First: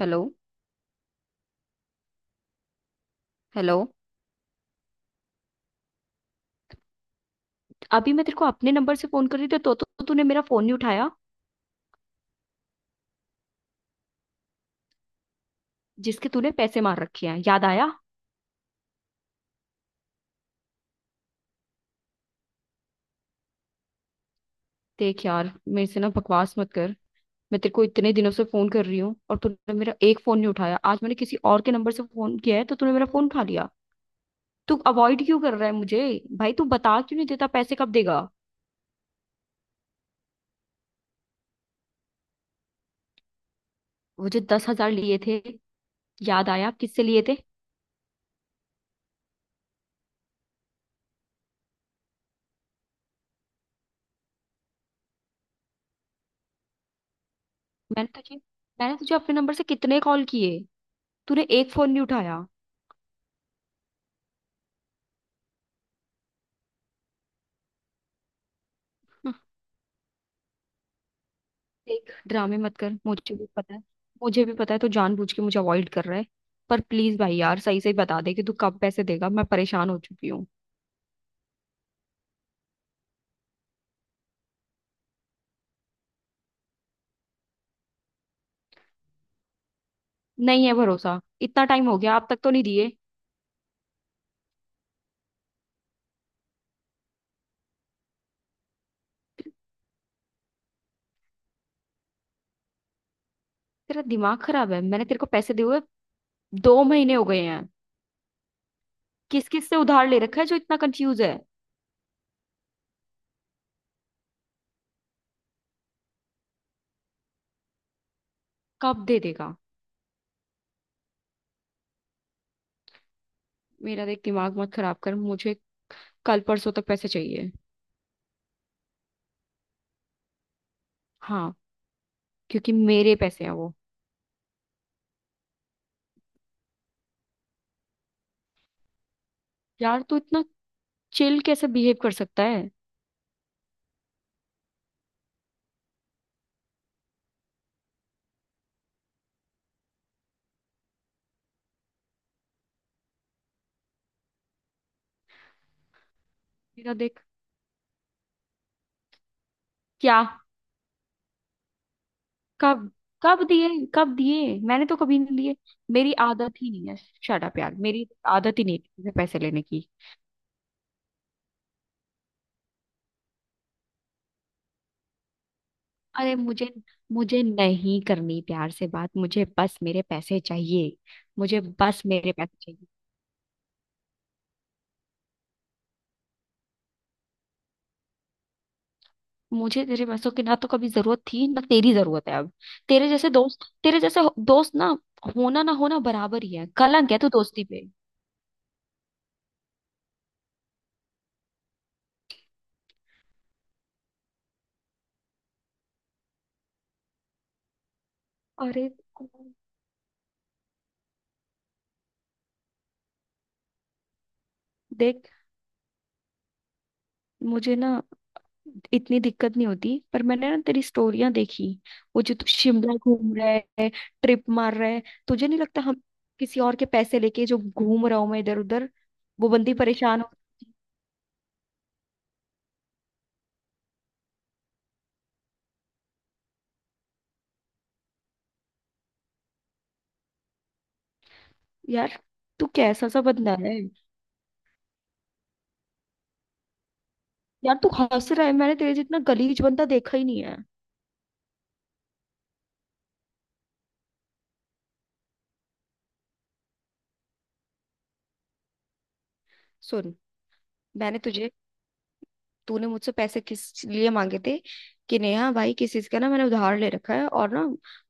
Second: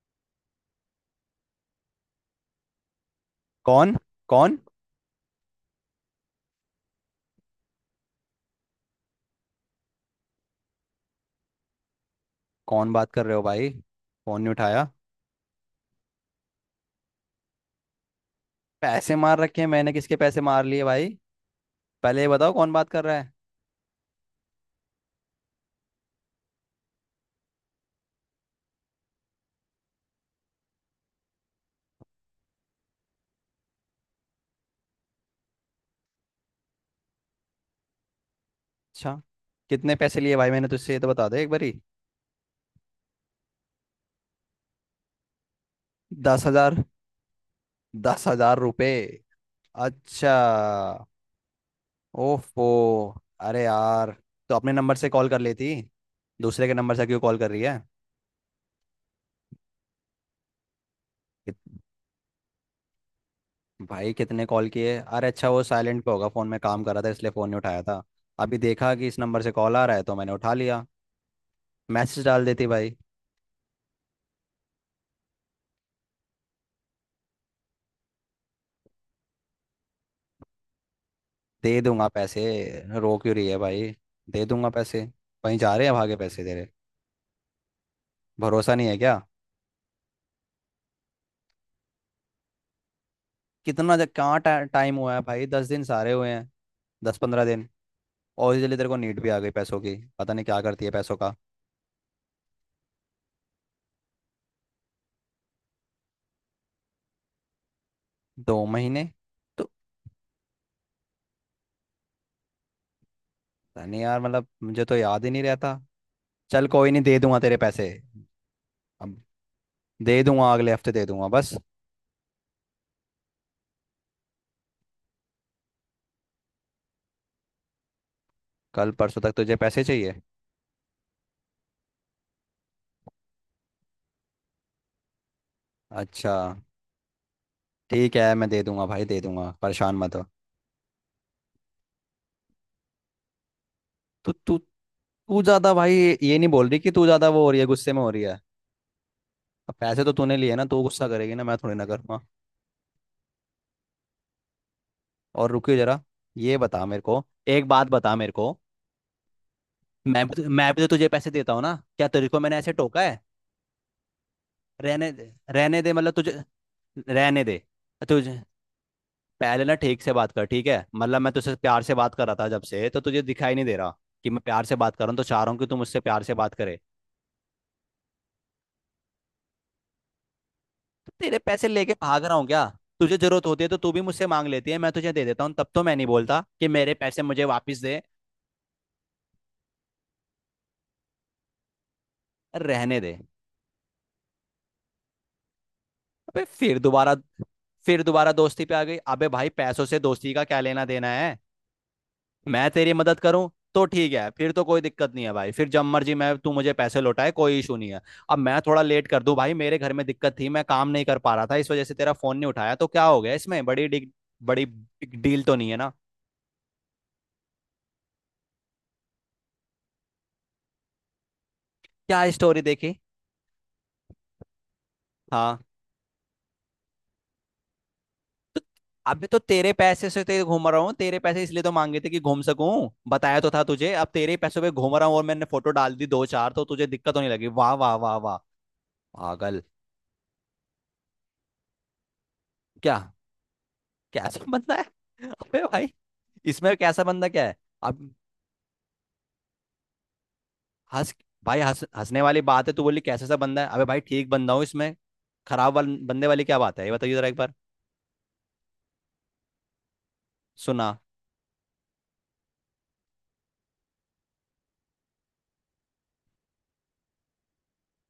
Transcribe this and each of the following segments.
Hello. Hello. कौन कौन अभी मैं तेरे को अपने नंबर से फोन कर रही थी तो तूने मेरा फोन नहीं उठाया। कौन बात कर रहे हो भाई। फोन नहीं उठाया। जिसके तूने पैसे मार रखे हैं, याद आया? पैसे मार रखे हैं? मैंने किसके पैसे मार लिए भाई। पहले ये बताओ कौन बात कर रहा है। देख यार, मेरे से ना बकवास मत कर। मैं तेरे को इतने दिनों से फोन कर रही हूँ और तूने मेरा एक फोन नहीं उठाया। आज मैंने किसी और के नंबर से फोन किया है तो तूने मेरा फोन उठा लिया। तू अवॉइड क्यों कर रहा है मुझे? भाई तू बता क्यों नहीं देता, पैसे कब देगा? अच्छा। कितने पैसे लिए भाई मैंने तुझसे, ये तो बता दे एक बारी। वो जो 10,000 लिए थे, दस याद आया हजार किससे लिए थे? 10,000 रुपये? अच्छा। ओफो। अरे यार। तो अपने नंबर से कॉल कर लेती। दूसरे के नंबर से क्यों कॉल कर रही है। मैंने तुझे मैंने तुझे अपने नंबर से कितने कॉल किए, तूने कित, एक फोन नहीं उठाया। भाई कितने कॉल किए? अरे अच्छा, वो साइलेंट पे होगा फोन, में काम कर रहा था इसलिए फोन नहीं उठाया था। अभी देखा कि इस नंबर से कॉल आ रहा है तो मैंने उठा लिया। देख मैसेज डाल ड्रामे देती मत कर, भाई। मुझे भी पता है। मुझे भी पता है तू जानबूझ के मुझे अवॉइड कर रहा है। पर प्लीज भाई यार सही से बता दे कि तू कब पैसे देगा, मैं परेशान हो चुकी हूँ। दे दूंगा पैसे। रो क्यों रही है भाई? दे दूंगा पैसे। कहीं जा रहे हैं भागे पैसे तेरे? भरोसा नहीं है क्या? नहीं है भरोसा, इतना टाइम हो गया, अब तक तो नहीं दिए। कितना, जब कहाँ टाइम हुआ है भाई? 10 दिन सारे हुए हैं। 10-15 दिन। और जल्दी तेरे को नीड भी आ गई पैसों की, पता नहीं क्या करती है पैसों का। तेरा दिमाग खराब है, मैंने तेरे को पैसे दिए हुए 2 महीने हो गए हैं। 2 महीने? किस किस तो से उधार ले रखा है जो इतना कंफ्यूज है? पता नहीं यार, मतलब मुझे तो याद ही नहीं रहता। चल कोई नहीं, दे दूंगा तेरे पैसे। कब दे अब। देगा? दे दूंगा, अगले हफ्ते दे दूंगा बस। मेरा देख दिमाग मत खराब कर मुझे। कल परसों तक पैसे चाहिए। कल परसों तक तुझे पैसे चाहिए? हाँ, क्योंकि मेरे पैसे हैं वो। अच्छा। ठीक है, मैं दे दूंगा भाई, दे दूंगा, परेशान यार मत तू हो। इतना चिल कैसे बिहेव कर सकता है? तो तू तू ज्यादा भाई। ये नहीं बोल रही कि तू ज्यादा, वो हो रही है, गुस्से में हो रही है। अब पैसे तो तूने लिए ना, तू गुस्सा करेगी ना, मैं थोड़ी ना करूंगा। और रुकियो जरा। ये बता मेरा मेरे देख को। एक बात बता मेरे को। क्या, मैं भी तो तुझे पैसे देता हूँ ना, क्या तेरे को मैंने ऐसे कब टोका है? कब दिए? कब दिए? मैंने तो रहने कभी दे, नहीं लिए। रहने दे, मतलब मेरी तुझे। आदत ही नहीं है। रहने शट अप दे। यार, मेरी तुझे। आदत ही नहीं है किसी से पैसे लेने पहले ना की। ठीक से बात कर ठीक है? मतलब मैं तुझसे प्यार से बात कर रहा था जब से, तो तुझे दिखाई नहीं दे रहा। कि मैं प्यार से बात कर रहा हूँ, तो चाह रहा हूँ कि तू मुझसे प्यार से अरे बात मुझे करे। मुझे नहीं करनी प्यार से बात, मुझे बस मेरे पैसे चाहिए। तेरे मुझे पैसे लेके बस भाग मेरे रहा हूँ पैसे क्या? चाहिए। तुझे जरूरत होती है तो तू भी मुझसे मांग लेती है, मैं तुझे दे देता हूँ, तब तो मैं नहीं बोलता कि मेरे पैसे मुझे वापस दे। मुझे तेरे पैसों की ना तो कभी जरूरत थी ना तेरी जरूरत है अब। रहने तेरे दे। जैसे दोस्त दोस्त ना होना बराबर अबे ही है, फिर कलंक दोबारा है तू दोस्ती पे। फिर दोबारा दोस्ती पे आ गई। अबे भाई पैसों से दोस्ती का क्या लेना देना है। मैं तेरी मदद करूं। तो ठीक है, फिर तो कोई दिक्कत नहीं है भाई, फिर जब मर्जी मैं तू मुझे पैसे लौटाए, कोई इशू नहीं है। अब मैं थोड़ा अरे लेट कर दूं भाई, मेरे घर में दिक्कत थी, मैं काम नहीं कर पा रहा था, इस वजह से तेरा फोन नहीं उठाया तो क्या हो गया इसमें? बड़ी बिग देख, डील तो नहीं है ना। मुझे ना इतनी दिक्कत नहीं होती पर मैंने ना तेरी स्टोरियां देखी। वो क्या जो तू स्टोरी देखी? शिमला घूम रहा है, ट्रिप मार रहा है। तुझे हाँ। नहीं लगता हम किसी और के पैसे लेके जो घूम रहा हूं मैं इधर उधर? अबे, तो वो तेरे बंदी पैसे परेशान से हो। तो ये घूम रहा हूँ, तेरे पैसे इसलिए तो मांगे थे कि घूम सकूं, बताया तो था तुझे, अब तेरे ही पैसों पे घूम रहा हूँ और मैंने फोटो डाल दी दो चार तो तुझे दिक्कत होने लगी। वाह वाह वाह वाह। पागल। यार तू क्या? कैसा सा बंदा है? कैसा बंदा है? अबे भाई। इसमें कैसा बंदा क्या है? यार तू अब। हंस रहा है, मैंने तेरे जितना गलीज बंदा देखा ही नहीं है। हंस। भाई हंस हंसने वाली बात है, तू बोली कैसा सा बंदा है, अबे भाई ठीक बंदा हूँ इसमें। बंदे वाली क्या बात है ये बताइए जरा एक बार। सुन, सुना। मैंने तुझे तूने मुझसे पैसे किस लिए मांगे थे? कि नेहा भाई, किस चीज का ना मैंने उधार ले रखा है और ना,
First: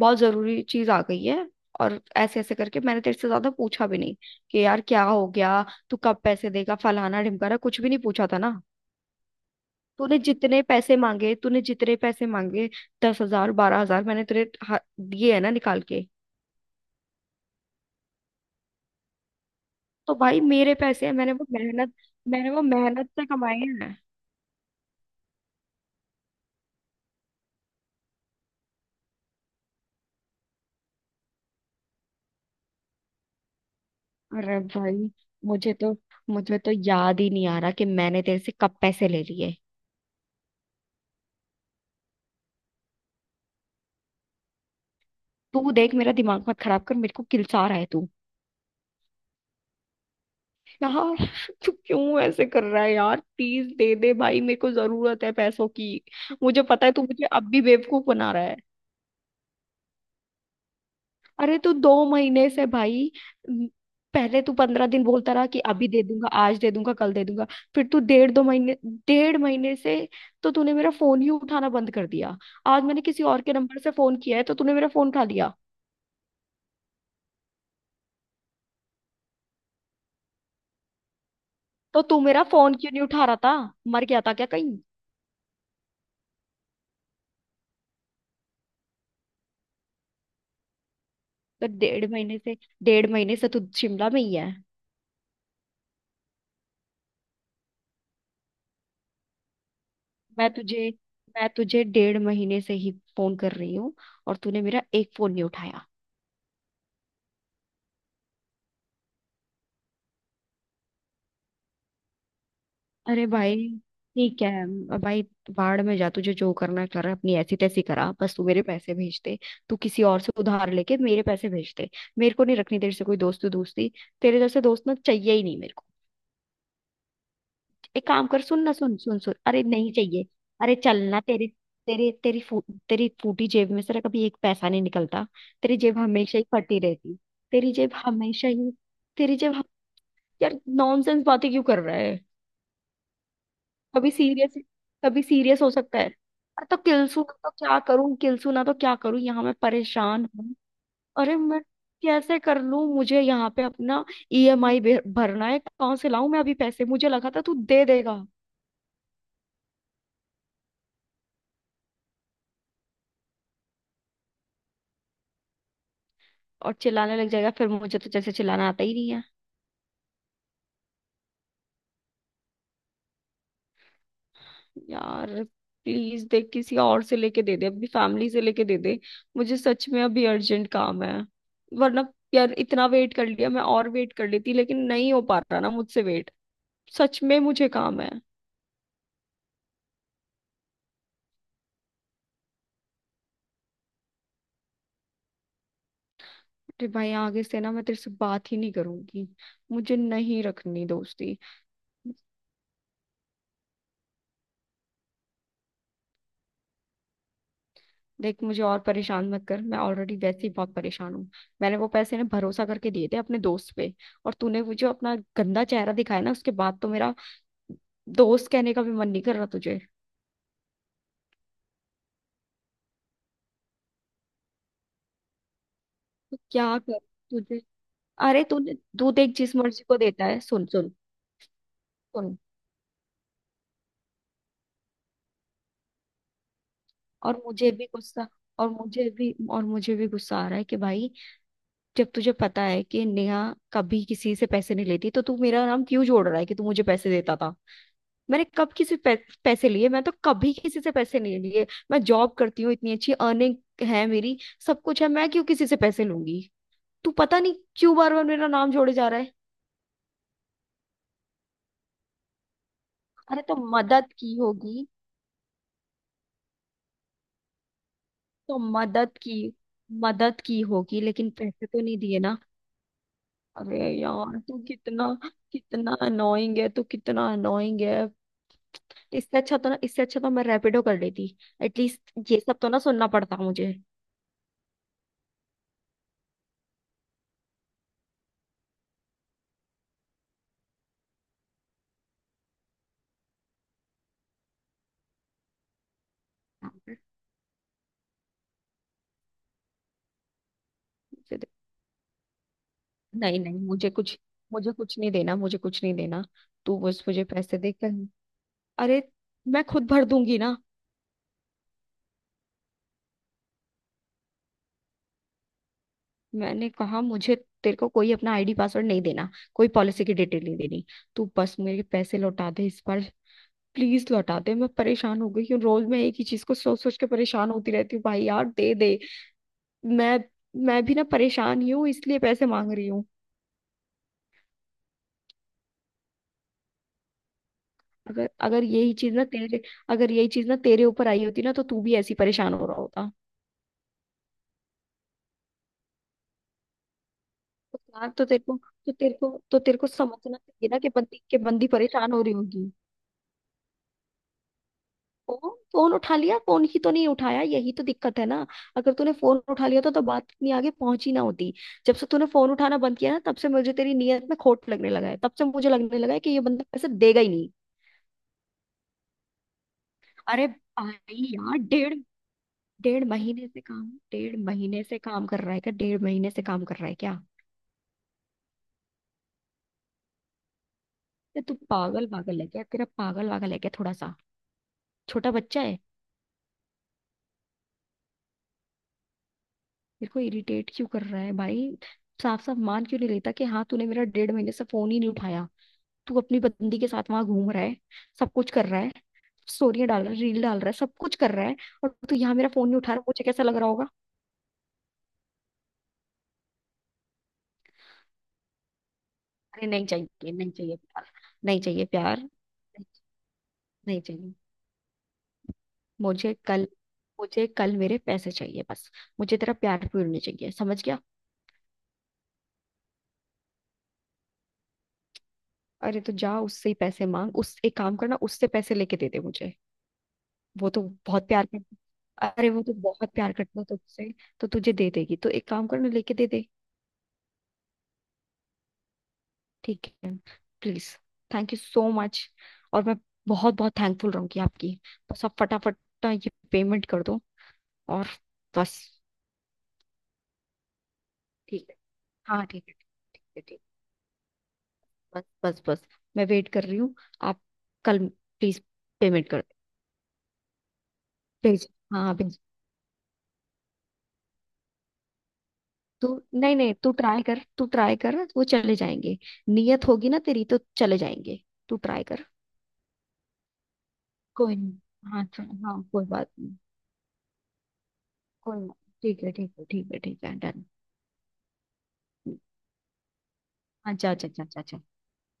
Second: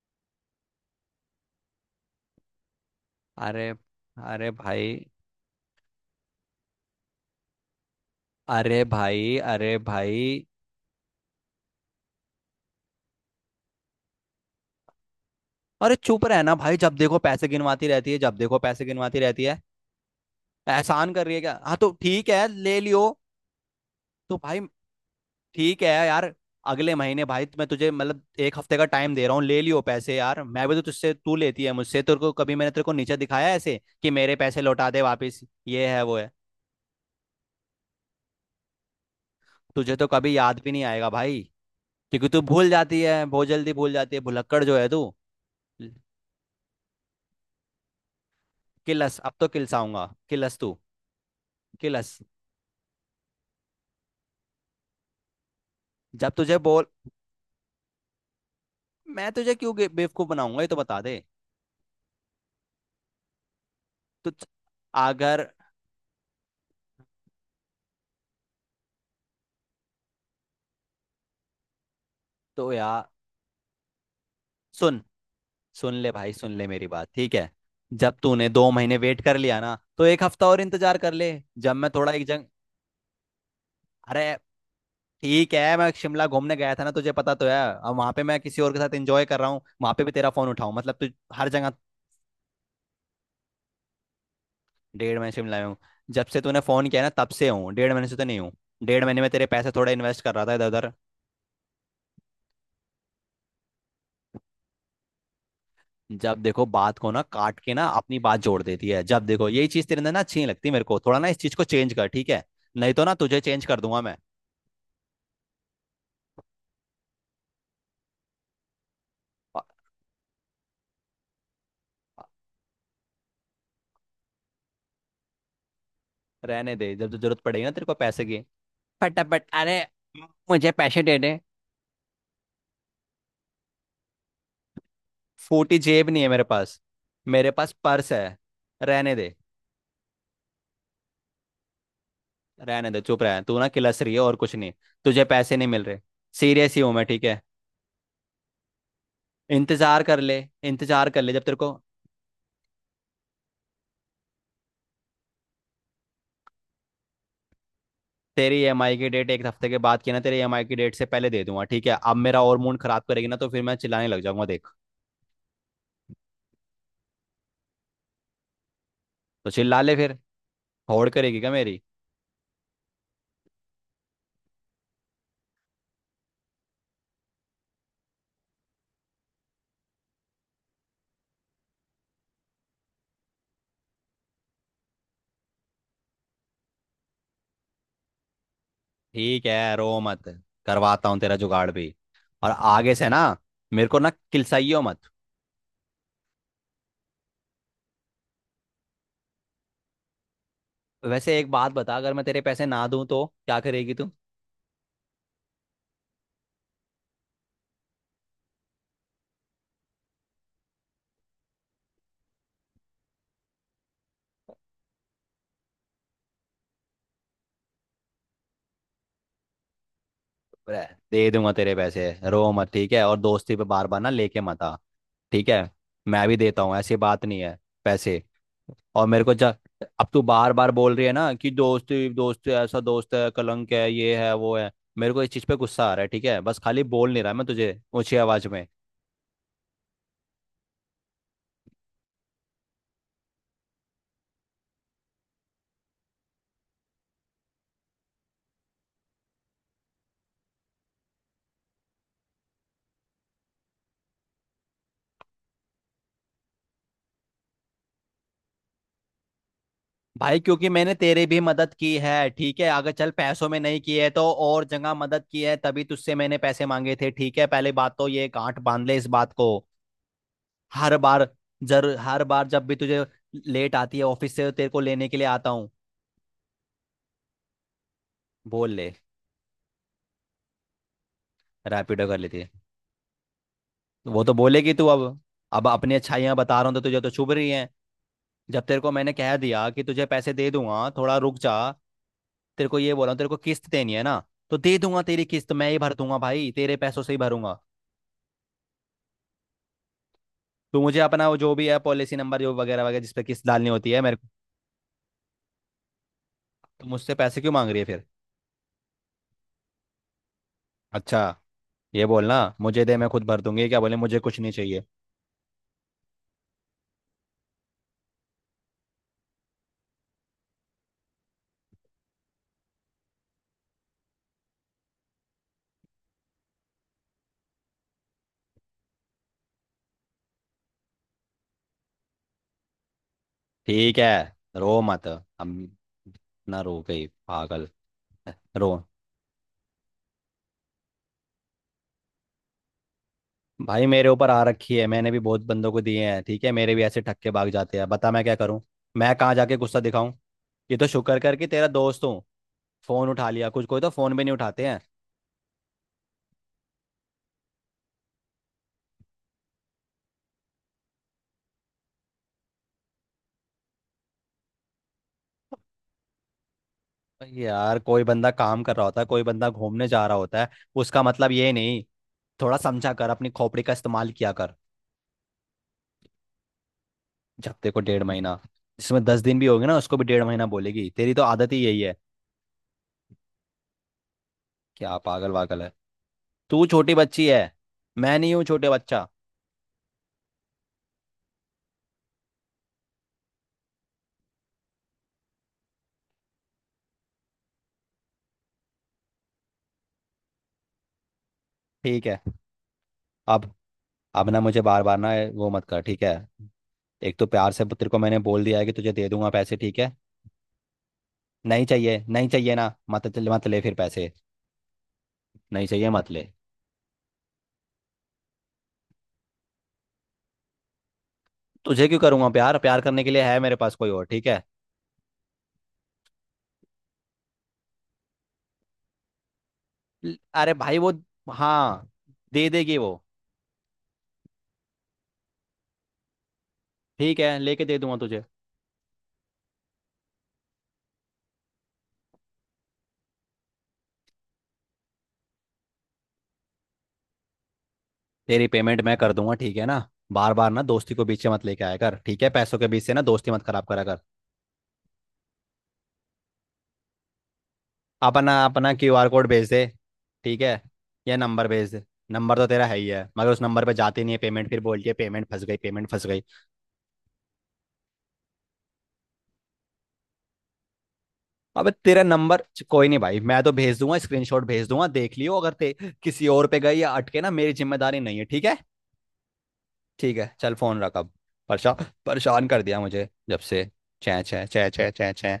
बहुत जरूरी चीज आ गई है। और ऐसे ऐसे करके मैंने तेरे से ज्यादा अरे। पूछा भी नहीं अरे कि यार भाई। क्या हो गया, तू कब पैसे देगा, फलाना ढिमकाना, कुछ भी नहीं पूछा था ना। अरे भाई। अरे तूने भाई। जितने पैसे मांगे तूने जितने पैसे मांगे 10,000, 12,000, मैंने तेरे दिए है ना निकाल अरे के। चुप रहना भाई, जब देखो पैसे गिनवाती रहती है, जब देखो पैसे गिनवाती रहती है। तो भाई मेरे पैसे एहसान हैं, कर मैंने रही है वो क्या? हाँ तो मेहनत ठीक है, मैंने वो ले लियो। मेहनत से कमाए हैं। तो भाई। ठीक है यार। अगले महीने भाई, मैं तुझे मतलब एक हफ्ते का टाइम दे रहा हूँ, ले लियो पैसे यार। मैं भी तो तुझसे, तू लेती है मुझसे, तेरे को कभी मैंने तेरे को नीचे दिखाया है ऐसे कि मेरे अरे पैसे लौटा दे भाई, वापस? मुझे ये तो है वो है। मुझे तो याद ही नहीं आ रहा कि मैंने तेरे से कब पैसे ले लिए। तुझे तो कभी याद भी नहीं आएगा भाई। क्योंकि तू भूल जाती है, बहुत जल्दी भूल जाती है, भुलक्कड़ जो है तू। तू देख मेरा दिमाग मत खराब कर, मेरे को किलसा रहा है तू। किलस, अब तो किलसाऊंगा, किलस तू। यार तू क्यों किलस ऐसे कर रहा है यार, प्लीज दे दे भाई, मेरे को जरूरत है पैसों की। जब तुझे मुझे बोल। पता है तू मुझे अब भी बेवकूफ बना रहा। मैं तुझे क्यों बेवकूफ बनाऊंगा ये तो बता दे। अरे तो 2 महीने से भाई, म, तू पहले तू 15 दिन बोलता अगर। रहा कि अभी दे दूंगा, आज दे दूंगा, कल दे दूंगा। फिर तू डेढ़ महीने से तो तूने मेरा फोन ही उठाना बंद कर दिया। तो आज मैंने यार। किसी और के नंबर से फोन किया है तो तूने मेरा सुन। फोन उठा लिया। सुन ले भाई, सुन ले मेरी बात, ठीक है। जब तूने 2 महीने वेट कर लिया ना, तो एक हफ्ता और इंतजार कर ले। जब मैं तो थोड़ा तू एक मेरा जंग। फोन क्यों नहीं उठा रहा था? मर गया था अरे। क्या कहीं? ठीक है, मैं शिमला घूमने गया था ना, तुझे पता तो है, अब वहां पे मैं किसी और के साथ एंजॉय कर रहा हूँ, वहां पे भी तेरा फोन उठाऊं मतलब तू। हर तो जगह। डेढ़ महीने से तू शिमला में ही है। डेढ़ महीने शिमला में हूँ। जब से तूने फोन किया ना तब से हूँ, डेढ़ महीने से तो नहीं हूँ। डेढ़ महीने में तेरे पैसे थोड़े इन्वेस्ट कर रहा मैं था इधर तुझे उधर। मैं तुझे डेढ़ महीने से ही फोन कर रही हूँ और तूने मेरा एक फोन नहीं उठाया। जब देखो बात को ना काट के ना अपनी बात जोड़ देती है, जब देखो यही चीज तेरे अंदर ना अच्छी नहीं लगती मेरे को, थोड़ा ना इस चीज को चेंज कर ठीक है? नहीं तो ना अरे तुझे भाई चेंज कर दूंगा मैं। ठीक है, अब भाई बाढ़ में जा, तुझे जो करना है कर, अपनी ऐसी तैसी करा, बस तू मेरे पैसे भेज दे। अ- तू किसी और से उधार लेके मेरे पैसे भेज दे। अ- मेरे को नहीं रखनी तेरे से कोई दोस्ती दोस्ती। तेरे जैसे दोस्त ना चाहिए ही नहीं मेरे को। रहने दे, जब जब जरूरत पड़ेगी ना तेरे को एक पैसे काम की। कर, सुन ना, सुन सुन सुन, फटाफट अरे अरे। नहीं चाहिए। मुझे अरे पैसे दे चलना, दे। तेरे तेरे तेरी फू, तेरी फूटी जेब में से ना कभी एक पैसा नहीं निकलता। तेरी फूटी जेब जेब नहीं है हमेशा मेरे ही फटी पास। रहती। मेरे पास तेरी जेब पर्स है। हमेशा ही रहने दे। तेरी जेब हम- यार नॉनसेंस बातें क्यों कर रहा है? रहने दे, चुप रह तू, ना किलस कभी रही है और कुछ सीरियस नहीं। कभी तुझे पैसे सीरियस नहीं हो मिल सकता रहे। है? अरे सीरियस तो ही हूं मैं, किलसू ठीक है। तो क्या करूं, किलसू ना तो क्या करूं, यहाँ मैं इंतजार कर परेशान ले। हूँ। इंतजार कर ले अरे जब तेरे मैं को। कैसे कर लूं, मुझे यहाँ पे अपना ईएमआई भरना है, कहाँ से लाऊं मैं अभी पैसे, मुझे लगा था तू दे देगा। तेरी ईएमआई की डेट एक हफ्ते के बाद की है ना, तेरी ईएमआई की डेट से पहले दे दूंगा, ठीक है? अब मेरा और मूड खराब करेगी ना, तो फिर मैं चिल्लाने लग जाऊंगा देख। और चिल्लाने लग जाएगा फिर, मुझे तो जैसे चिल्लाना आता ही नहीं है। तो चिल्ला ले फिर। होड़ करेगी क्या मेरी? यार प्लीज देख किसी और से लेके दे दे, अपनी फैमिली से लेके दे दे, मुझे सच में अभी अर्जेंट काम है, वरना, यार इतना वेट कर लिया मैं और वेट कर लेती लेकिन नहीं हो पा रहा ना मुझसे वेट। सच में मुझे काम है। ठीक है रो मत। करवाता हूँ तेरा जुगाड़ भी। और आगे से ना। मेरे को ना किलसाइयो मत। अरे भाई आगे से ना मैं तेरे से बात ही नहीं करूंगी, मुझे नहीं रखनी वैसे दोस्ती। एक बात बता, अगर मैं तेरे पैसे ना दूं तो क्या करेगी तू? देख मुझे और परेशान मत कर, मैं ऑलरेडी वैसे ही बहुत परेशान हूँ। मैंने वो पैसे ना भरोसा करके दिए थे अपने दोस्त पे, और तूने वो जो अपना गंदा चेहरा दिखाया ना, उसके बाद तो मेरा दोस्त कहने का भी मन नहीं कर रहा तुझे। रह, दे दूंगा तेरे पैसे, रो मत ठीक है, और दोस्ती पे बार बार ना लेके मत आ। ठीक है। मैं भी तो देता हूँ, क्या ऐसी कर बात नहीं है। तुझे, पैसे। अरे तू और तू मेरे को देख जा। जिस मर्जी को अब तू देता है, बार सुन बार सुन बोल रही है ना कि दोस्त सुन। दोस्त, ऐसा दोस्त है, कलंक है, ये है वो है। मेरे को इस चीज पे गुस्सा आ रहा है, ठीक है? बस खाली बोल नहीं रहा और मैं मुझे तुझे भी ऊंची गुस्सा आवाज में। और मुझे भी गुस्सा आ रहा है कि भाई, जब तुझे पता है कि नेहा कभी किसी से पैसे नहीं लेती तो तू मेरा नाम क्यों जोड़ रहा है कि तू मुझे पैसे देता था? मैंने कब किसी पैसे लिए? मैं तो कभी किसी से पैसे नहीं लिए, मैं जॉब करती हूँ, इतनी अच्छी अर्निंग है मेरी, सब कुछ है, मैं क्यों किसी से पैसे लूंगी? तू पता नहीं क्यों बार बार मेरा नाम जोड़े जा रहा है। भाई क्योंकि मैंने तेरी भी मदद की है, ठीक है? अगर चल अरे पैसों तो में नहीं की है मदद तो की और होगी, जगह मदद की है, तभी तुझसे मैंने पैसे मांगे थे, ठीक है? पहले बात तो ये गांठ तो बांध ले इस मदद बात की, को। मदद की हर होगी, बार लेकिन पैसे तो नहीं दिए हर ना। बार जब भी तुझे लेट अरे आती है ऑफिस यार से, तू तेरे को कितना लेने के लिए आता हूँ। कितना अनोइंग है, तू कितना अनोइंग है! बोल ले। इससे अच्छा तो मैं रैपिडो कर लेती, रैपिडो एटलीस्ट कर लेती ये है। सब तो ना सुनना पड़ता मुझे। वो तो बोलेगी तू अब। अब अपनी अच्छाइयाँ बता रहा हूँ तो तुझे तो चुभ रही हैं। जब तेरे को मैंने कह दिया कि तुझे पैसे दे दूंगा थोड़ा रुक जा। तेरे को ये बोला तेरे को किस्त देनी है ना? तो दे दूंगा तेरी किस्त, मैं ही भर दूंगा भाई, तेरे मुझे पैसों से ही भरूंगा। तू मुझे अपना वो दे- जो भी है पॉलिसी नंबर जो वगैरह वगैरह जिस पे नहीं किस्त नहीं, डालनी होती है मेरे को। मुझे कुछ नहीं देना, मुझे कुछ नहीं देना। तू तो बस मुझसे मुझे पैसे क्यों पैसे मांग दे रही है फिर? कर, अरे मैं खुद भर दूंगी ना। अच्छा। ये बोलना मुझे दे मैं खुद भर दूंगी, क्या बोले मुझे कुछ नहीं चाहिए? मैंने कहा मुझे, तेरे को कोई अपना आईडी पासवर्ड नहीं देना, कोई पॉलिसी की डिटेल नहीं देनी, तू बस मेरे पैसे लौटा दे इस बार, प्लीज लौटा दे, मैं परेशान हो गई हूँ, रोज मैं एक ही चीज को सोच सोच के परेशान होती रहती हूँ भाई यार दे दे। मैं मैं भी ना परेशान ही हूँ इसलिए पैसे मांग रही हूँ। ठीक है रो मत। हम। ना रो गई पागल। अगर अगर रो। यही चीज ना तेरे अगर यही चीज ना तेरे ऊपर आई होती ना तो तू भी ऐसी परेशान हो रहा होता। भाई मेरे ऊपर आ रखी है, मैंने भी बहुत बंदों को दिए हैं, ठीक है? मेरे भी ऐसे ठक्के भाग जाते तो हैं, यार, बता मैं क्या करूं। मैं कहाँ जाके तो तेरे गुस्सा को दिखाऊं। समझना चाहिए ये ना तो कि शुक्र बंदी कर कि कि तेरा बंदी दोस्त परेशान हूँ। हो रही होगी। फोन उठा लिया, कुछ कोई तो फोन भी नहीं उठाते हैं। फोन फोन उठा लिया? फोन ही तो नहीं उठाया, यही तो दिक्कत है ना। अगर तूने फोन उठा लिया तो बात इतनी आगे पहुंची ना होती। जब से तूने फोन उठाना बंद किया ना तब से मुझे तेरी नीयत में खोट लगने लगा है, तब से मुझे लगने लगा है कि ये बंदा पैसे देगा ही भाई नहीं। यार कोई बंदा काम कर रहा होता है, कोई बंदा घूमने जा रहा होता अरे है। उसका भाई मतलब ये यार, नहीं। डेढ़ थोड़ा समझा डेढ़ कर, अपनी महीने से खोपड़ी का काम इस्तेमाल किया डेढ़ कर। महीने से काम कर रहा है क्या? डेढ़ महीने से काम कर रहा है क्या? जब तेरे को डेढ़ महीना, जिसमें 10 दिन भी होंगे ना उसको भी डेढ़ महीना बोलेगी, तेरी तो ये आदत तू ही यही है। पागल पागल है क्या, तेरा पागल वागल है क्या थोड़ा सा? क्या पागल छोटा बच्चा वागल है? है? तू छोटी बच्ची है। मैं नहीं हूँ छोटे बच्चा। मेरे को इरिटेट क्यों कर रहा है भाई? साफ साफ मान क्यों नहीं लेता कि हाँ, तूने मेरा डेढ़ महीने से फोन ही नहीं उठाया, तू अपनी बंदी के साथ वहां घूम रहा है, सब कुछ कर रहा है, स्टोरियां डाल रहा है, रील डाल रहा है, सब कुछ कर रहा है। और ठीक तू है। यहाँ मेरा फोन नहीं उठा रहा, मुझे कैसा अब लग रहा होगा? अब ना मुझे बार बार ना वो मत कर, ठीक है? एक तो प्यार से तेरे को मैंने बोल दिया है कि तुझे दे दूंगा पैसे, अरे ठीक नहीं है? चाहिए, नहीं चाहिए प्यार, नहीं नहीं चाहिए चाहिए, प्यार, नहीं चाहिए ना नहीं मत चल मत ले फिर नहीं पैसे। चाहिए। नहीं चाहिए मत ले। मुझे कल मुझे कल मेरे पैसे चाहिए बस। मुझे तेरा प्यार पूरी नहीं चाहिए समझ गया? तुझे क्यों करूंगा प्यार, प्यार करने के लिए है मेरे पास कोई और, ठीक है? अरे तो जा उससे ही पैसे मांग, उस एक काम करना उससे पैसे लेके दे दे मुझे। अरे वो भाई तो वो। बहुत प्यार हाँ। करता दे अरे वो तो देगी वो। बहुत प्यार करता है तुझसे, तो तुझे दे देगी, तो एक काम करना लेके दे दे। ठीक है लेके दे दूंगा तुझे। ठीक है, please, thank you so much, और मैं बहुत बहुत थैंकफुल रहूंगी आपकी, बस आप फटाफट ना ये पेमेंट कर दो, और तेरी बस। पेमेंट मैं कर दूंगा, ठीक है ना? बार बार ना दोस्ती को बीच में मत लेके ठीक आया है, कर, ठीक है? हाँ पैसों के ठीक है, बीच से ना ठीक दोस्ती है मत ठीक खराब है। करा कर। बस बस बस, मैं वेट कर रही हूँ, आप कल, अपना प्लीज अपना क्यूआर कोड पेमेंट कर, भेज दे। ठीक है। या नंबर भेज, भेज दे। हाँ। नंबर तो तेरा है ही है, मगर उस नंबर पे जाती नहीं है पेमेंट, फिर बोलती है पेमेंट फंस गई, पेमेंट फंस तू गई। नहीं नहीं, तू ट्राई कर, तू ट्राई कर, वो चले जाएंगे। नियत होगी ना तेरी तो चले जाएंगे। अबे तू तेरा ट्राई कर, नंबर। कोई नहीं भाई, मैं तो भेज दूंगा स्क्रीनशॉट कोई भेज दूंगा, नहीं, देख हाँ लियो चल, अगर ते हाँ कोई किसी बात और नहीं, पे गई या अटके ना, मेरी जिम्मेदारी नहीं है, ठीक है। कोई ना। ठीक है ठीक है ठीक है ठीक ठीक है है, चल डन। फोन रख अब। परेशान परेशान कर दिया मुझे जब से। हाँ, जा चै जा चै जा जा चै जा। चै चै चै।